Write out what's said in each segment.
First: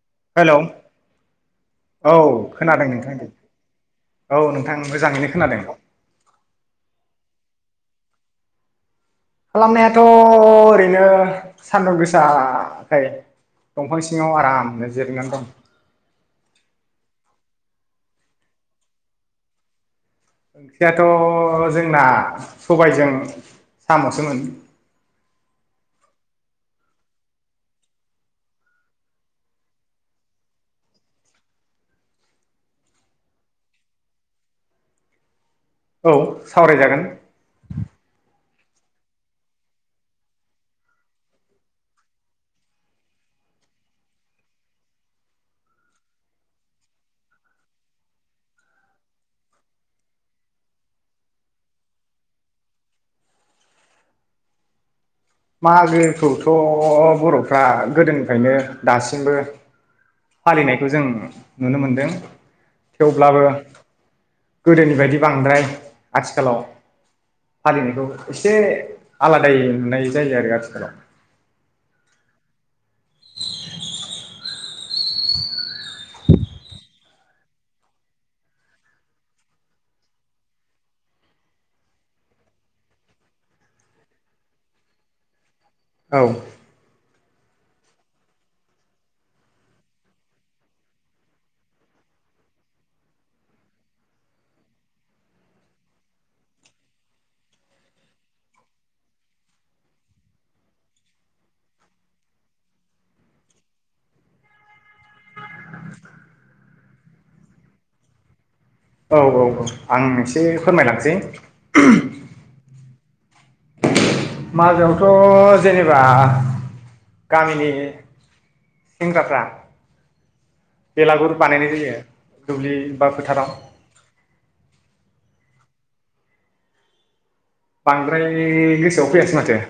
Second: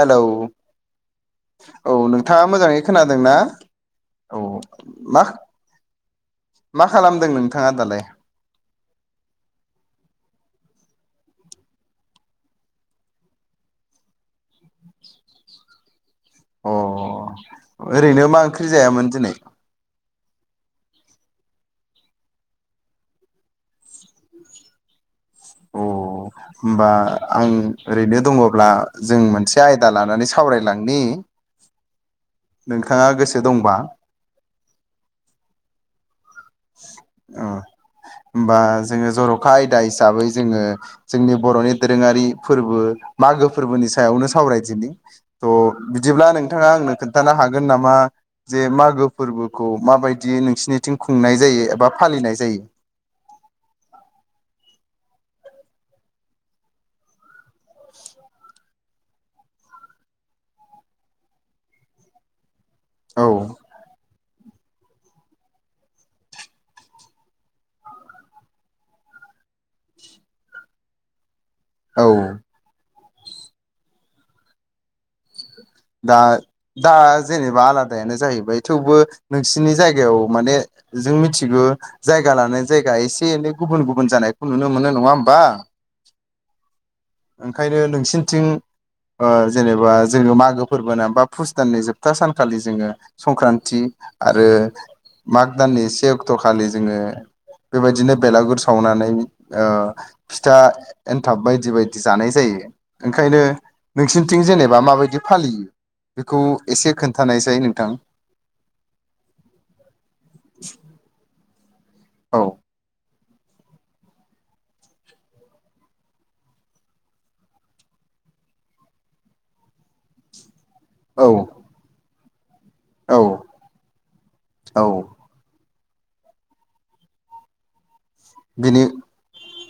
Hello औ नोंथाङा मोजाङै खोनादों नोंथां दे खोनादोंना औ नोंथां मा मोजाङैनो खोनादों मा खालामदों नोंथाङा दालाय? खालामनायाथ' ओरैनो सान्दुं गोसाखाय दंफां सिङाव आराम ओरैनो जिरायनानै दं अ ओरैनो मा ओंख्रि जायामोन दिनै? ओंख्रियाथ' जोंना सबायजों साम'सोमोन अ होमबा आं ओरैनो दङब्ला जों मोनसे आयदा लानानै सावरायलांनि । नोंथाङा गोसो दंबा औ सावरायजागोन ओ होमबा जोङो जर'खा आयदा हिसाबै जोङो जोंनि बर'नि दोरोङारि फोरबो मागो फोरबोनि सायावनो सावरायदिनि थ' बिदिब्ला नोंथाङा आंनो खोन्थानो हागोन नामा जे मागो फोरबोखौ माबायदि नोंसिनिथिं खुंनाय जायो एबा फालिनाय जायो । मागोखौथ' बर'फ्रा गोदोनिफ्रायनो दासिमबो फालिनायखौ जों नुनो मोनदों । औ थेवब्लाबो गोदोनि बायदि बांद्राय आथिखालाव फालिनायखौ एसे आलादायै नुनाय जायो आरो आथिखालाव औ [inaudible] दा दा जेनेबा आलादायानो जाहैबाय थेवबो नोंसिनि जायगायाव माने जों मिथिगौ जायगा लानाय जायगा एसे एनै गुबुन गुबुन जानायखौ नुनो मोनो नङा होमबा? औ ओंखायनो नोंसिनिथिं ओ जेनेबा जोङो मागो फोरबोना बा फुस दाननि जोबथा सानखालि जोङो संक्रान्ति आरो माग दाननि से अक्ट' खालि जोङो बेबायदिनो बेलागुर सावनानै फिथा एन्थाब बायदि बायदि बायदि बिदि जानाय जायो ओंखायनो नोंसिनिथिं जेनेबा माबायदि फालियो बेखौ एसे खोन्थानायसाय नोंथां । औ औ औ आं एसे फोरमायलांसै [inaudible] औ मागोआवथ' जेनेबा गामिनि सेंग्राफ्रा औ बेलागुर बानायनाय जायो। दुब्लि बा औ फोथाराव औ बांद्राय बिनि गोसोआव फैयासै माथो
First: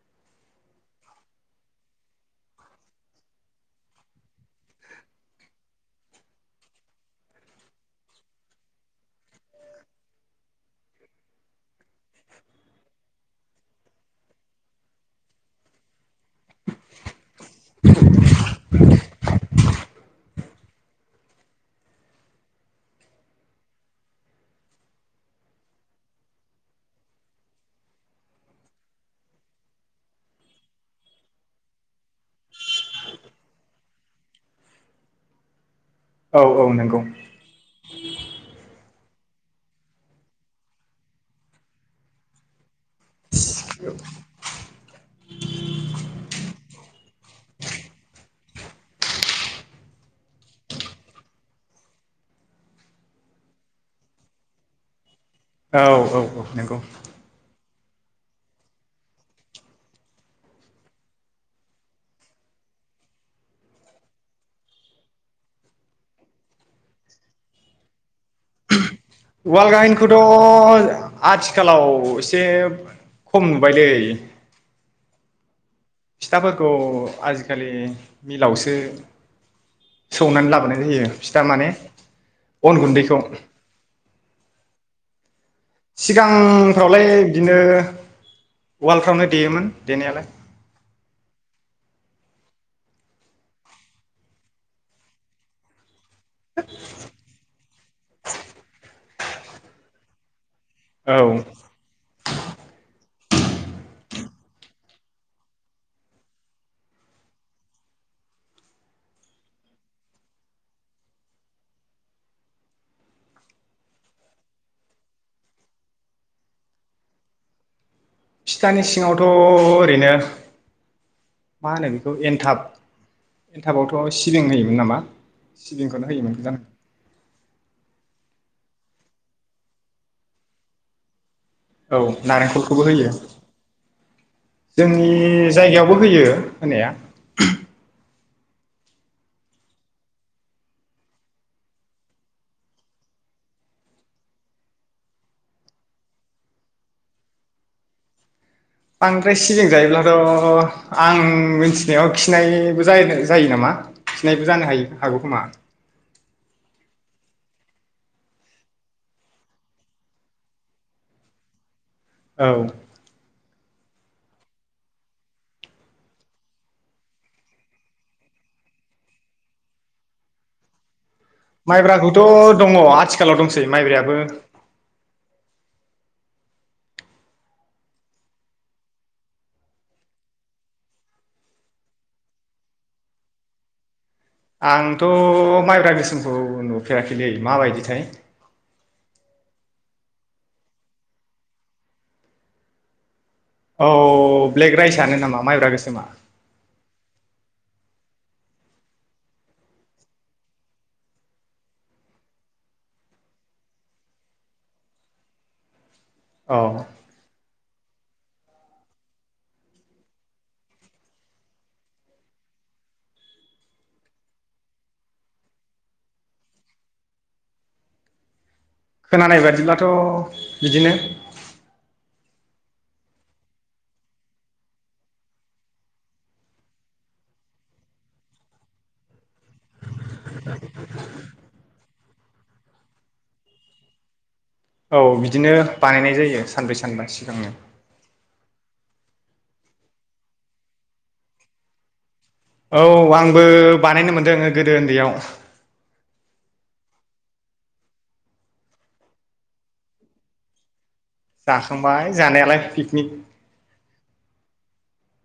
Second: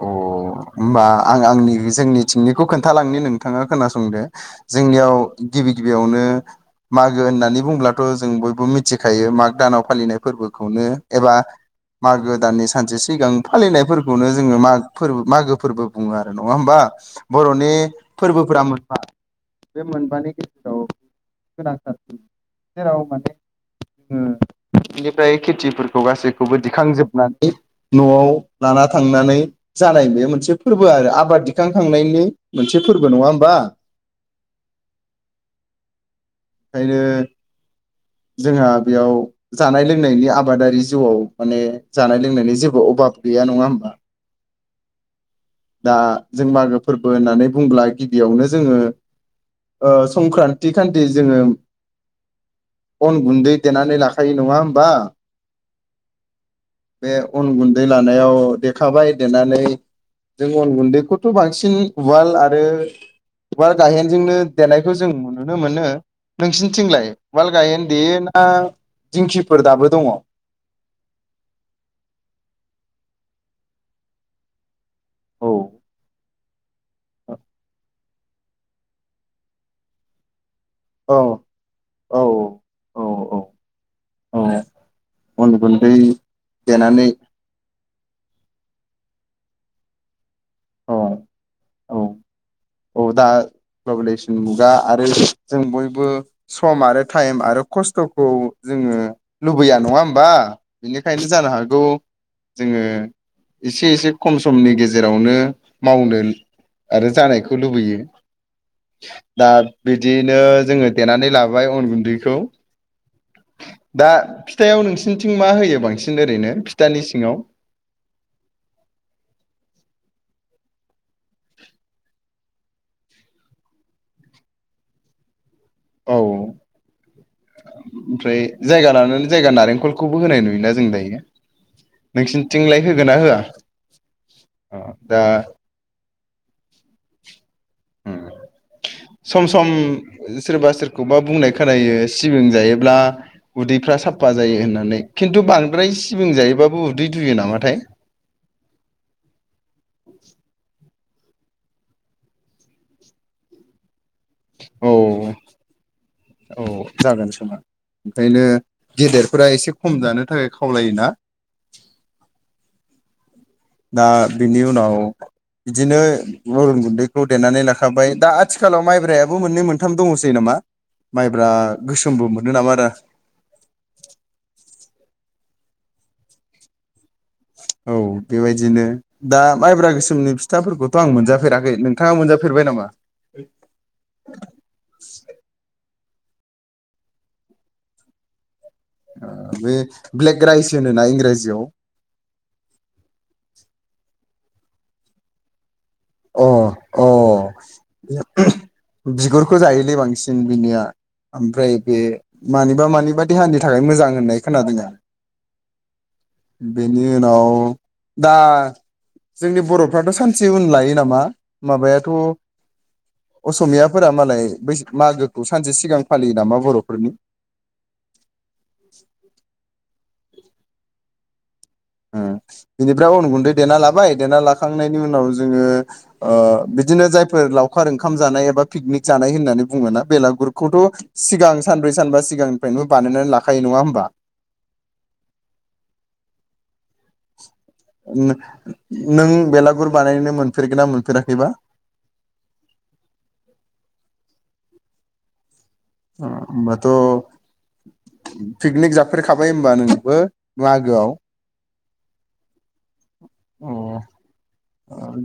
अ होमबा आं आंनि जोंनि थिंनिखौ खोन्थालांनो नोंथाङा खोनासंदो जोंनियाव गिबि गिबियावनो मागो होननानै बुंब्लाथ' जों बयबो मिथिखायो मागो दानाव फालिनाय फोरबोखौनो एबा मागो दाननि सानसे सिगां फालिनायफोरखौनो जोङो माग फोरबो मागो फोरबो बुङो आरो नङा होमबा। बर'नि फोरबोफोरा बे मोनबानि गेजेराव गोनांथार जेराव माने जोङो बेनिफ्राय खेथिफोरखौ गासैखौबो दिखांजोबनानै न'आव लाना थांनानै जानाय बे मोनसे फोरबो आरो आबाद दिखांखांनायनि मोनसे फोरबो नङा होमबा। औ औ नंगौ ओंखायनो जोंहा बेयाव जानाय लोंनायनि आबादारि जिउआव माने जानाय लोंनायनि जेबो अभाब गैया नङा होमबा? । दा जों मागो फोरबो होननानै बुंब्ला गिबियावनो जोङो संक्रान्ति खान्थि जोङो अन गुन्दै देनानै लाखायो नङा होमबा।? औ औ औ नंगौ। दै लानायाव देद खाबाय देनानै जों अन गुन्दैखौथ' बांसिन उवाल आरो उवाल गाहेनजोंनो देनायखौ जों नुनो मोनो नोंसिनिथिंलाय उवाल गाहेन देयोना। उवाल गाहेनखौथ' आथिखालाव एसे खम नुबायलै औ फिथाफोरखौ आजि खालि मिलावसो सौनानै लाबोनाय होयो औ फिथा माने औ अन औ गुन्दैखौ औ अन गुन्दै देनानै सिगांफ्रावलाय बिदिनो उवाल फ्रावनो देयोमोन देनायालाय औ औ औ दा ग्लबेलायजेसन मुगा आरो जों बयबो सम आरो टाइम आरो खस्थ'खौ जोङो लुबैया नङा होमबा। औ बिनिखायनो जानो हागौ। जोङो एसे एसे खम समनि गेजेरावनो मावनो आरो जानायखौ खौ लुबैयो दा बिदिनो जोङो देनानै लाबाय अन गुन्दैखौ दा फिथायाव नोंसिनिथिं मा होयो बांसिन ओरैनो फिथानि सिङाव फिथानि सिङावथ' ओरैनो मा होनो बेखौ एनथाब एनथाबावथ' सिबिं होयोमोन नामा? सिबिंखौनो औ होयोमोन दां। ओमफ्राय जायगा लानानै जायगा नारेंखलखौबो होनाय नुयोना जों दायो। औ नोंसिनिथिंलाय नारेंखलखौबो होगोन होयो ना होआ अ जोंनि दा जायगायावबो होयो। होनाया उम सम सम सोरबा सोरखौबा बुंनाय खोनायो सिबिं जायोब्ला उदैफ्रा साफा जायो होननानै खिन्थु बांद्राय सिबिं जायोबाबो उदै दुयो नामाथाय । बांद्राय सिबिं जायोब्लाथ' आं मिथिनायाव खिनायबो जायो नामा? खिनायबो जानो औ हायो हागौ खोमा । औ जागोन खोमा ओंखायनो गेदेरफोरा एसे खम जानो थाखाय खावलायो ना । औ दा बिनि उनाव बिदिनो अन गुन्दैखौ देनानै लाखाबाय दा आथिखालाव माइब्रायाबो मोननै मोनथाम दङसै नामा माइब्रा गोसोमबो मोनो माइब्राखौथ' नामा दङ आदा आथिखालाव दंसै माइब्रायाबो औ बेबायदिनो दा माइब्रा गोसोमनि फिथाफोरखौथ' आं मोनजाफेराखै नोंथाङा मोनजाफेरबाय नामा? आंथ' माइब्रा गोसोम गोसोमखौ नुफेराखैलै माबायदिथाय बे ब्लेक राइस होनो ना इंराजियाव औ ब्लेक राइसआ नामा माइब्रा गोसोमा अ अ बिगुरखौ जायोलै बांसिन बिनिया ओमफ्राय बे मानिबा मानिबा देहानि थाखाय मोजां होननाय खोनादों आरो औ बेनि उनाव दा जोंनि बर'फ्राथ' सानसे उन लायो नामा माबायाथ' असमियाफोरा मालाय बै मागोखौ सानसे सिगां फालियो नामा बर'फोरनि खोनानाय बादिब्लाथ' बिदिनो ओम बिनिफ्राय उन गुन्दै देना लाबाय देना लाखांनायनि उनाव जोङो ओ बिदिनो जायफोर लावखार ओंखाम जानाय एबा पिकनिक जानाय होननानै बुङोना बेलागुरखौथ' सिगां सानब्रै सानबा सिगां फ्रायबो बानायनानै लाखायो नङा होमबा? औ बिदिनो बानायनाय जायो सानब्रै सानबा सिगांनो नों बेलागुर बानायो मोनफेरगोन ना मोनफेराखैबा? औ आंबो बानायनो मोनदों । गोदो उन्दैयाव ओ होनोमबाथ' पिकनिक जाफेरखाबाय होनबा नोंबो मागोआव । जाखांबाय जानायालाय पिकनिक अ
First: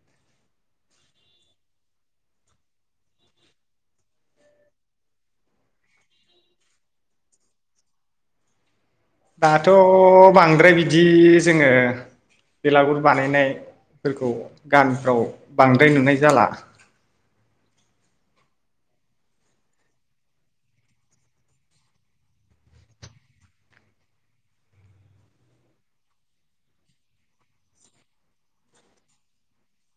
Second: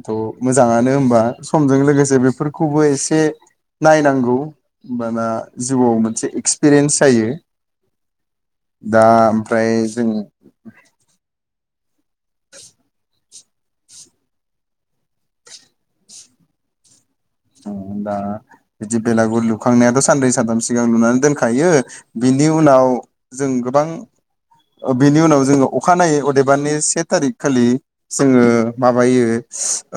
थ' मोजाङानो होमबा समजों लोगोसे बेफोरखौबो एसे नायनांगौ होनोमबाना जिउआव मोनसे एक्सपिरियेन्स जायो । दाथ' बांद्राय बिदि जोङो [unintelligible] बेला गुर बानायनाय फोरखौ गानफ्राव बांद्राय नुनाय जाला दा बिदि बेलागुर लुखांनायाथ' सानन्रै सानथाम सिगां लुनानै दोनखायो बिनि उनाव जों गोबां बिनि उनाव जोङो अखानायै अदेबारनि से थारिख खालि जोङो माबायो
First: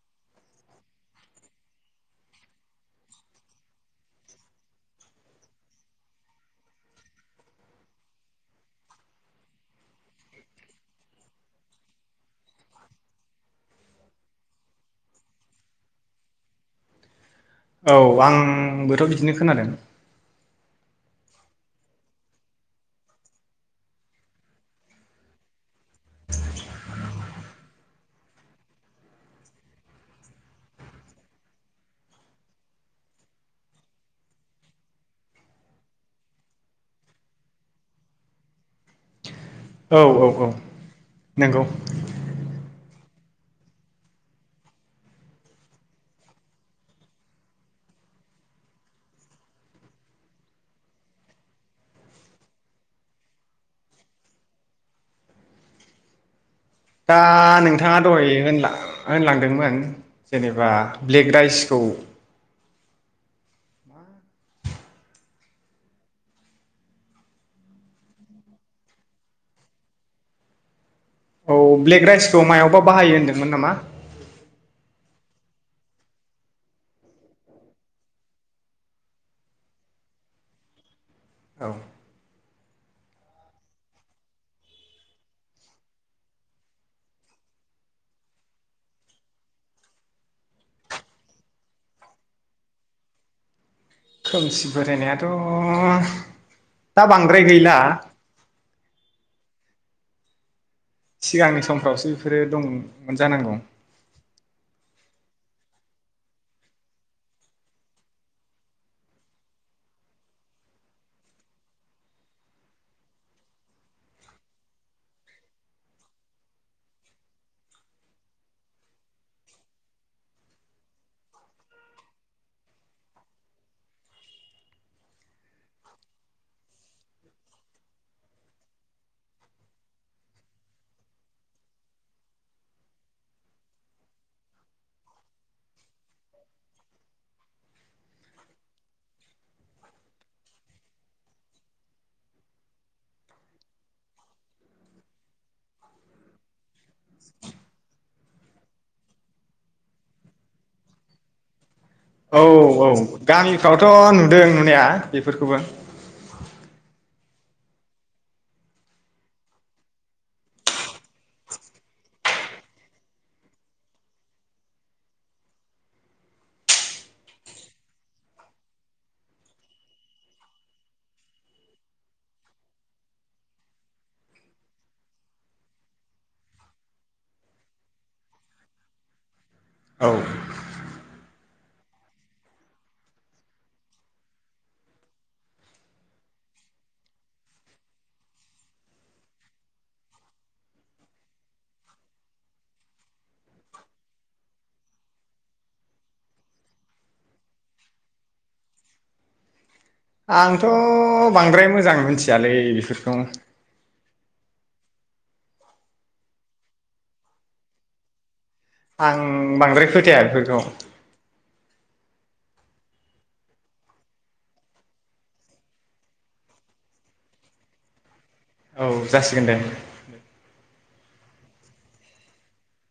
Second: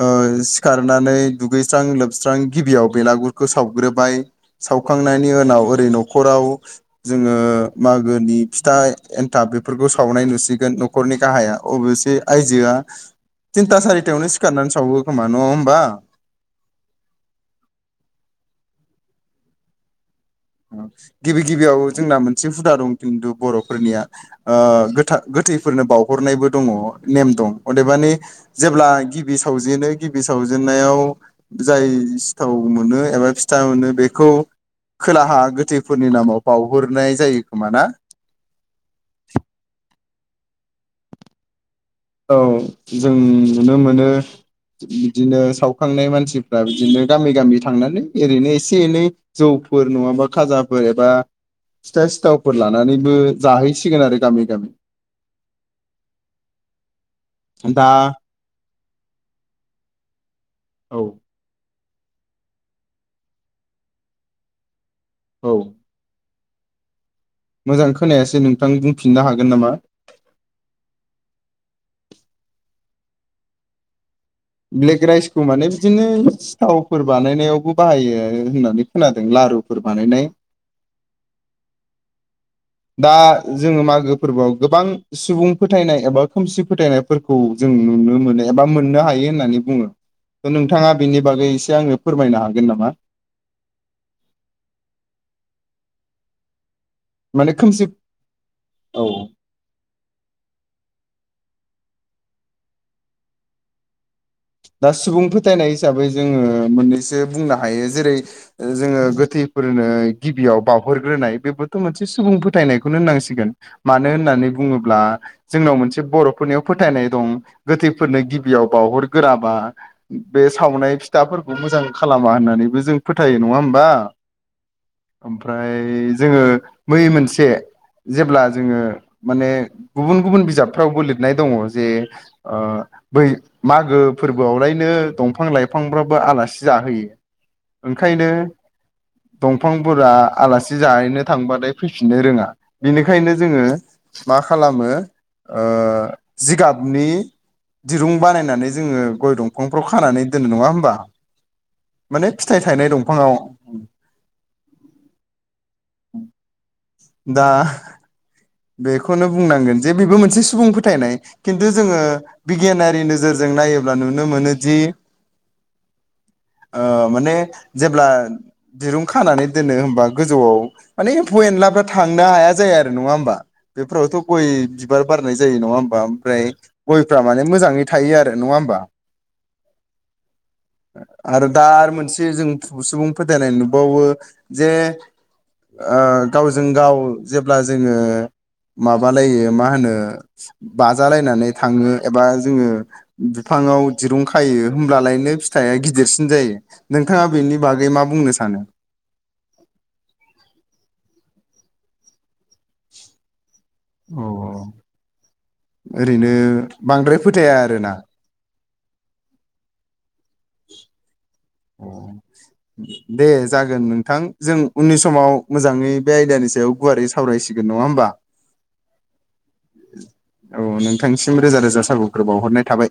ओ सिखारनानै दुगैस्रां लोब सोबस्रां गिबियाव बेलागुरखौ सावग्रोबाय सावखांनायनि उनाव ओरै न'खराव जोङो मागोनि फिथा एन्थाब बेफोरखौ सावनाय नुसिगोन न'खरनि गाहाया अबसे आयजोआ तिनथा सारिथायावनो सिखारनानै सावो खोमा नङा होमबा? औ आंबोथ' बिदिनो खोनादों । गिबि गिबियाव जोंना मोनसे हुदा दं खिन्थु बर'फोरनिया ओ गोथा गोथैफोरनो बावउहरनायबो दङ नेम दं अदेबानि जेब्ला गिबि सावजेनो गिबि सावजेनन्नायाव जाय सिथाव मोनो एबा फिथा मोनो बेखौ खोलाहा गोथैफोरनि नामाव बावहरनाय जायो खोमा ना? औ औ औ नंगौ औ जों नुनो मोनो बिदिनो सावखांनाय मानसिफ्रा बिदिनो गामि गामि थांनानै ओरैनो एसे एनै जौफोर नङाबा खाजाफोर एबा फिथा सिथावफोर लानानैबो जाहैसिगोन आरो गामि गामि दा दा नोंथाङा दहाय होनलां होनलांदोंमोन- जेनेबा औ ब्लेक राइसखौ औ मोजां खोनायासो नोंथां बुंफिननो हागोन नामा? औ ब्लेक राइसखौ मायावबा बाहायो होनदोंमोन नामा। ब्लेक राइसखौ माने बिदिनो सिथावफोर बानायनायावबो बाहायो होननानै खोनादों लारुफोर बानायनाय औ दा जोङो मागो फोरबोआव गोबां सुबुं फोथायनाय एबा खोमसि फोथायनायफोरखौ जों नुनो मोनो एबा मोननो हायो होननानै बुङो नोंथाङा बेनि बागै एसे आङो फोरमायनो हागोन नामा? खोमसि बोरायनायाथ' दा बांद्राय माने गैला खोमसि औ सिगांनि समफ्रावसो बेफोरो दंमोन जानांगौ। दा सुबुं फोथायनाय हिसाबै जोङो मोननैसो बुंनो हायो जेरै जोङो गोथैफोरनो गिबियाव बावहरग्रोनाय बेबोथ' मोनसे सुबुं फोथायनायखौनो होननांसिगोन मानो होननानै बुङोब्ला जोंनाव मोनसे बर'फोरनियाव फोथायनाय दं गोथैफोरनो गिबियाव बावहर गोराबा बे सावनाय फिथाफोरखौ मोजां खालामा होननानैबो जों फोथायो नङा होमबा ओमफ्राय जोङो मै मोनसे जेब्ला जोङो माने गुबुन गुबुन बिजाबफ्रावबो लिरनाय दङ जे ओ बै मा गो फोरबोआवलायनो दफां लाइफांफ्राबो आलासि जाहोयो ओंखायनो दंफांफोरा आलासि जाहैनो थांबथाय फैफिननो रोङा बेनिखायनो जोङो मा खालामो जिगाबनि दिरुं बानायनानै जोङो गय दंफांफ्राव खानानै दोननो नङा होमबा। माने औ फिथाइ औ थायनाय दंफाङाव गामिफ्रावथ' नुदों नुनाया बेफोरखौबो। दा बेखौनो बुंनांगोन जे बेबो मोनसे सुबुं फोथायनाय खिन्थु जोङो बिगियानारि नोजोरजों नायोब्ला नुनो मोनोदि माने जेब्ला दिरुं खानानै दोनो होमबा गोजौआव माने एम्फौ एनलाफ्रा थांनो हाया जाया आरो नङा होमबा? बेफोरावथ' गय बिबार बारनाय जायो नङा होमबा ओमफ्राय गयफ्रा माने मोजाङै थायो आरो नङा होमबा। औ आरो दा आरो मोनसे जों सुबुं फोथायनाय नुबावो जे गावजों गाव जेब्ला जोङो। माबालै मा होनो बाजालायनानै थाङो एबा जोङो बिफाङाव दिरुं खायो होमब्लालायनो फिथाइया गिदिरसिन जायो नोंथाङा बेनि बागै मा बुंनो सानो? आंथ' बांद्राय मोजां मोनथियालै। थियालै बेफोरखौ अ ओरैनो बांद्राय फोथाया आरोना। आं बांद्राय फोथाया। बेफोरखौ दे जागोन नोंथां जों उननि समाव मोजाङै बे आयदानि सायाव गुवारै सावरायसिगोन नङा होमबा। औ जासिगोन दे। औ नोंथांनिसिम रोजा रोजा साबायखर बाउहरनाय थाबाय।